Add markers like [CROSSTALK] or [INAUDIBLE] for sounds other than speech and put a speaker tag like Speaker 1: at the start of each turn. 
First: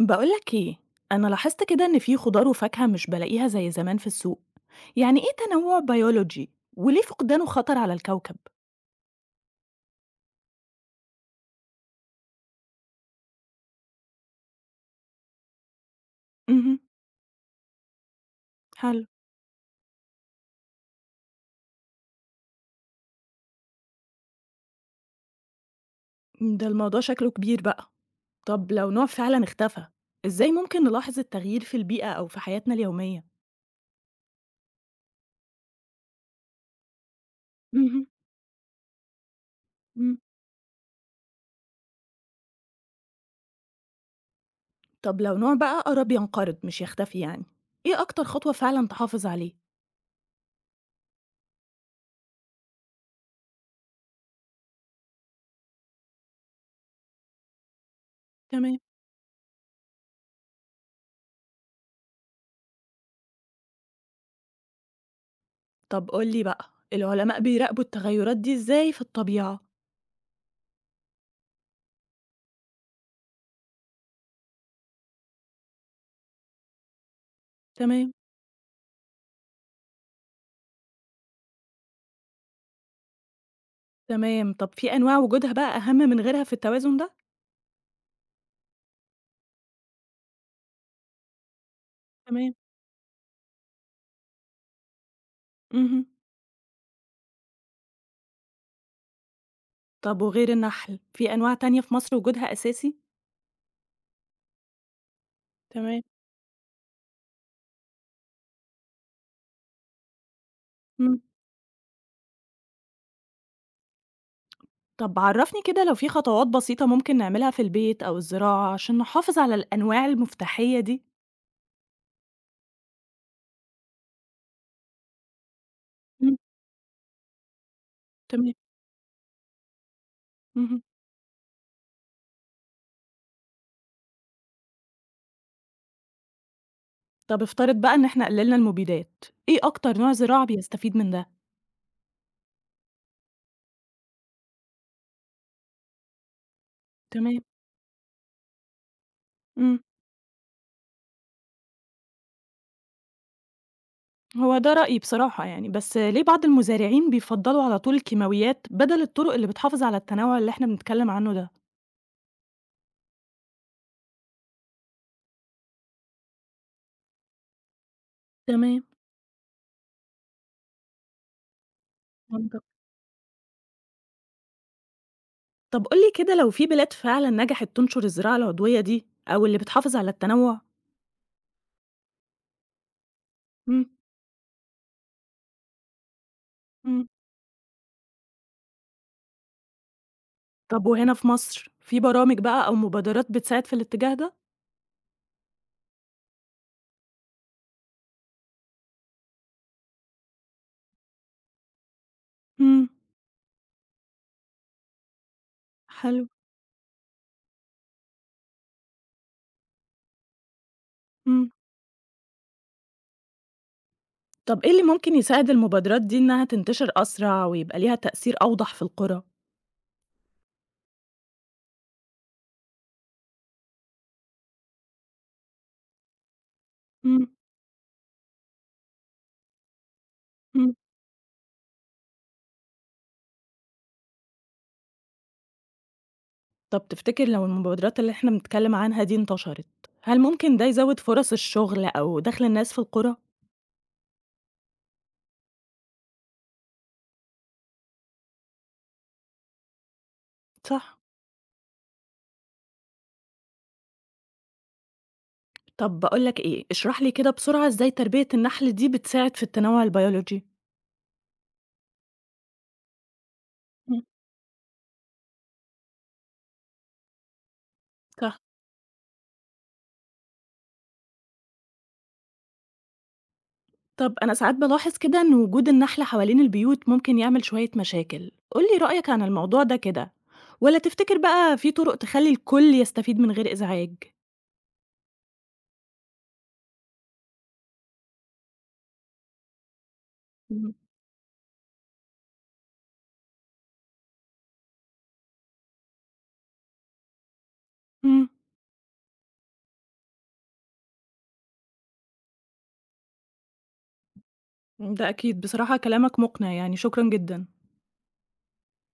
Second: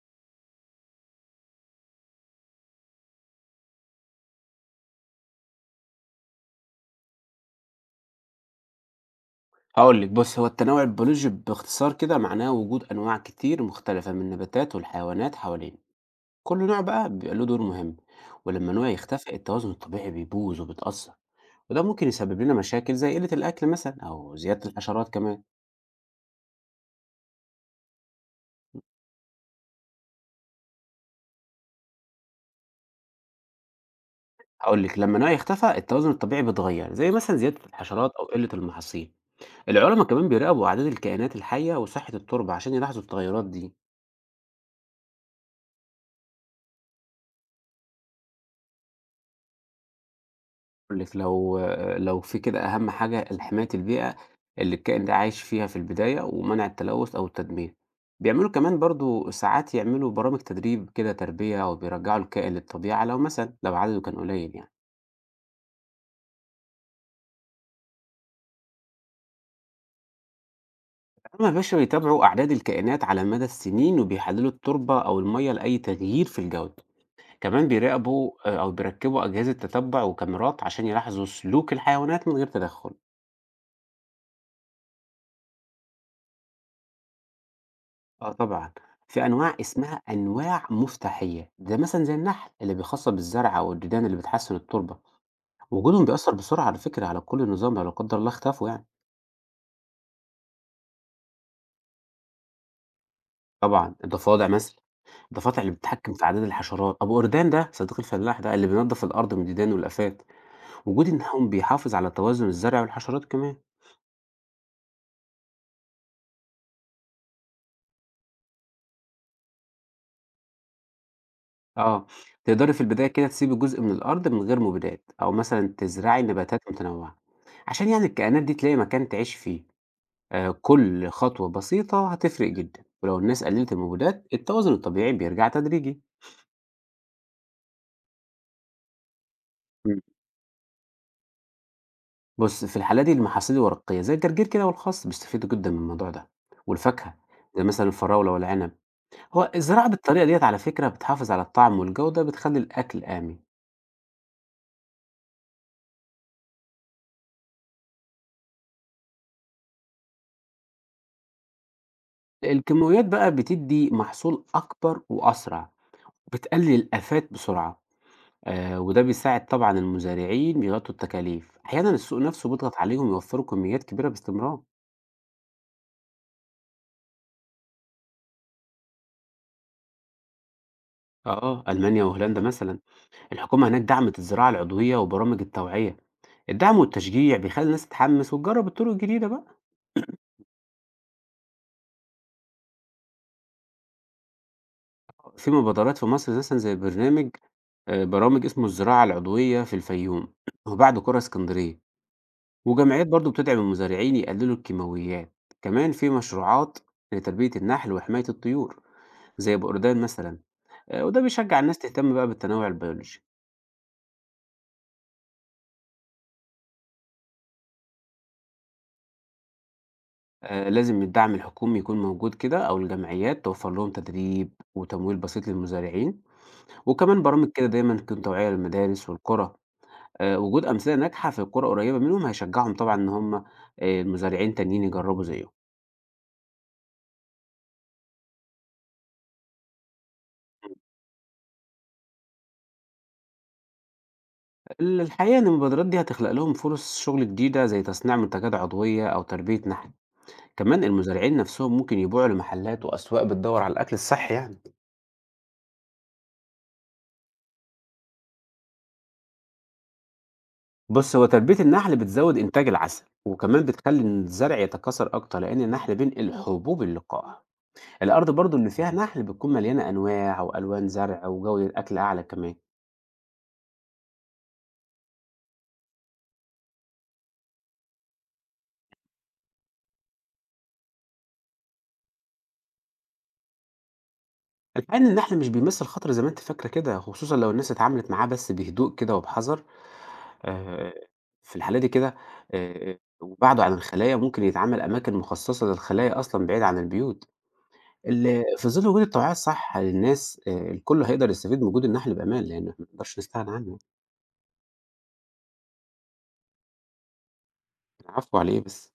Speaker 1: بقولك ايه. انا لاحظت كده ان في خضار وفاكهة مش بلاقيها زي زمان في السوق. يعني ايه تنوع بيولوجي وليه فقدانه خطر على الكوكب؟
Speaker 2: هاقول لِك بُصّ، هو التنوع البيولوجي باختصار كده معناه وجود أنواع كتير مختلفة من النباتات والحيوانات حوالينا، كل
Speaker 1: امم
Speaker 2: نوع بقى بيبقى له دور مهم، ولمّا نوع
Speaker 1: حلو.
Speaker 2: يختفي التوازن الطبيعي بيبوظ وبيتأثر، وده ممكن يسبب لنا مشاكل زي قلة الأكل مثلًا أو زيادة الحشرات كمان.
Speaker 1: ده الموضوع شكله كبير بقى. طب لو نوع فعلا اختفى، ازاي ممكن نلاحظ التغيير في البيئة او في حياتنا اليومية؟
Speaker 2: هاقول لِك لمّا نوع يختفى التوازن الطبيعي بيتغير، زي مثلًا زيادة
Speaker 1: امم.
Speaker 2: الحشرات أو قلة المحاصيل، العلما كمان بيراقبوا أعداد الكائنات الحية وصحة التربة عشان يلاحظوا التغيرات دي.
Speaker 1: طب لو نوع بقى قرب ينقرض مش يختفي يعني، ايه اكتر خطوة فعلا تحافظ عليه؟
Speaker 2: أقول لِك لو في كده أهم حاجة ال حماية البيئة اللي الكائن ده عايش فيها في البداية، ومنع التلوث أو التدمير. بيعملوا كمان
Speaker 1: تمام.
Speaker 2: برضه ساعات يعملوا برامج تدريب كده تربية، أو بيرجعوا الكائن للطبيعة لو مثلًا لو عدده كان قليل يعني.
Speaker 1: طب قولي بقى العلماء بيراقبوا التغيرات دي ازاي في الطبيعة؟
Speaker 2: هُم يا باشا بيتابعوا أعداد الكائنات على مدى السنين، وبيحللوا التربة أو المَيَّة لأي تغيير في الجودة. كمان
Speaker 1: تمام.
Speaker 2: بيراقبوا أو بيركبوا أجهزة تتبع وكاميرات عشان يلاحظوا سلوك الحيوانات من غير تدخل.
Speaker 1: تمام، طب في أنواع وجودها بقى أهم من غيرها في التوازن ده؟
Speaker 2: آه، طبعًا، في أنواع اسمها أنواع مفتاحية، ده مثلًا زي النحل
Speaker 1: تمام،
Speaker 2: اللي بيخصب الزرع أو الديدان اللي بتحسن التربة، وجودهم
Speaker 1: اهم،
Speaker 2: بيأثر بسرعة على فكرة على كل نظام لو لا قدر الله اختفوا يعني.
Speaker 1: طب وغير النحل، في أنواع تانية في مصر وجودها أساسي؟
Speaker 2: طبعًا الضفادع مثلًا، الضفادع اللي
Speaker 1: تمام،
Speaker 2: بتتحكم في أعداد الحشرات، أبو قردان ده صديق الفلاح ده اللي بينضف الأرض من الديدان والآفات، وجود
Speaker 1: إمم،
Speaker 2: إنهم بيحافظ على توازن الزرع والحشرات كمان.
Speaker 1: طب عرّفني كده لو في خطوات بسيطة ممكن نعملها في البيت أو الزراعة عشان نحافظ على الأنواع المفتاحية دي؟
Speaker 2: آه، تقدري في البداية كده تسيبي جزء من الأرض من غير مبيدات، أو مثلًا تزرعي
Speaker 1: إمم،
Speaker 2: نباتات متنوعة، عشان يعني الكائنات
Speaker 1: تمام،
Speaker 2: دي تلاقي مكان تعيش فيه. آه،
Speaker 1: اهم،
Speaker 2: كل خطوة بسيطة هتفرق جدا ولو الناس قللت المبيدات التوازن الطبيعي بيرجع تدريجي.
Speaker 1: طب افترض بقى إن إحنا قللنا المبيدات، إيه
Speaker 2: مم.
Speaker 1: أكتر نوع زراعة بيستفيد من ده؟
Speaker 2: بص، في الحالة دي المحاصيل الورقية زي الجرجير كده والخس بيستفيدوا جدا من الموضوع ده، والفاكهة
Speaker 1: تمام،
Speaker 2: زي مثلا الفراولة والعنب. هو
Speaker 1: إمم،
Speaker 2: الزراعة بالطريقة ديت على فكرة بتحافظ على الطعم والجودة، بتخلي الأكل آمن.
Speaker 1: هو ده رأيي بصراحة يعني، بس ليه بعض المزارعين بيفضّلوا على طول الكيماويات بدل الطرق اللي بتحافظ على التنوع اللي إحنا بنتكلم عنه ده؟
Speaker 2: الكيماويات بقى بتدي محصول أكبر وأسرع، بتقلل الآفات بسرعة،
Speaker 1: تمام.
Speaker 2: وده بيساعد طبعا المزارعين بيغطوا التكاليف، أحيانا السوق نفسه بيضغط
Speaker 1: منطقي.
Speaker 2: عليهم يوفروا كميات كبيرة باستمرار.
Speaker 1: طب قُل لي كده لو في بلاد فعلًا نجحت تنشر الزراعة العضوية دي أو اللي بتحافظ على التنوع؟
Speaker 2: ألمانيا وهولندا مثلا، الحكومة هناك
Speaker 1: إمم،
Speaker 2: دعمت الزراعة العضوية وبرامج التوعية، الدعم
Speaker 1: إمم.
Speaker 2: والتشجيع بيخلي الناس تتحمس وتجرب الطرق الجديدة بقى.
Speaker 1: طب وهنا في مصر، في برامج بقى أو مبادرات بتساعد في الاتجاه ده؟
Speaker 2: في مبادرات في مصر مثلا زي برنامج آه، برامج اسمه الزراعة العضوية في الفيوم [CLEARS THROAT] وبعد قرى اسكندرية،
Speaker 1: إمم،
Speaker 2: وجمعيات برضو بتدعم المزارعين يقللوا الكيماويات، كمان في
Speaker 1: حلو،
Speaker 2: مشروعات لتربية النحل وحماية الطيور زي بقردان مثلا. وده
Speaker 1: إمم.
Speaker 2: بيشجع الناس تهتم بقى بالتنوع البيولوجي.
Speaker 1: طب إيه اللي ممكن يساعد المبادرات دي إنها تنتشر أسرع ويبقى ليها تأثير أوضح في القرى؟
Speaker 2: آه، لازم الدعم الحكومي يكون موجود كده أو الجمعيات توفر لهم تدريب وتمويل بسيط للمزارعين، وكمان
Speaker 1: إمم،
Speaker 2: برامج كده دايما تكون توعية للمدارس والقرى. وجود
Speaker 1: إمم.
Speaker 2: أمثلة ناجحة في القرى قريبة منهم هيشجعهم طبعا إن هم المزارعين تانيين يجربوا زيهم.
Speaker 1: طب تفتكر لو المبادرات اللي إحنا بنتكلم عنها دي انتشرت، هل ممكن ده يزود فرص الشغل أو دخل الناس في القرى؟
Speaker 2: الحقيقة إن المبادرات دي هتخلق لهم فرص شغل جديدة زي تصنيع منتجات عضوية أو تربية نحل، كمان
Speaker 1: صح.
Speaker 2: المزارعين نفسهم ممكن يبيعوا لمحلات وأسواق بتدور على الأكل الصحي يعني.
Speaker 1: طب باقول لك إيه، اشرح لي كده بسرعة إزاي تربية النحل دي بتساعد في التنوع البيولوجي؟
Speaker 2: بُص، هو تربية النحل بتزوّد إنتاج العسل، وكمان بتخلّي
Speaker 1: مم،
Speaker 2: إن الزرع يتكاثر أكتر، لإن النحل بينقل حبوب اللقاح. الأرض
Speaker 1: صح.
Speaker 2: برضه اللي فيها نحل بتكون مليانة أنواع وألوان زرع وجودة أكل أعلى كمان.
Speaker 1: طب أنا ساعات بلاحظ كده إن وجود النحل حوالين البيوت ممكن يعمل شوية مشاكل، قُل لي رأيك عن الموضوع ده كده، والّا تفتكر بقى في طرق تخلّي الكل يستفيد من غير إزعاج؟
Speaker 2: الحقيقة إن النحل مش بيمثل خطر زي ما أنت فاكرة كده، خصوصًا لو الناس اتعاملت معاه بس بهدوء كده وبحذر.
Speaker 1: مم.
Speaker 2: آآ في الحالة دي كده وبعده عن الخلايا، ممكن يتعمل أماكن مخصصة للخلايا أصلًا بعيد عن البيوت.
Speaker 1: إمم،
Speaker 2: ال في ظل وجود التوعية الصح للناس الكل هيقدر يستفيد من وجود النحل بأمان، لإن إحنا ما نقدرش نستغنى عنه.
Speaker 1: ده أكيد، بصراحة كلامك مقنع يعني، شكرًا جدًا.
Speaker 2: العفو على إيه بس.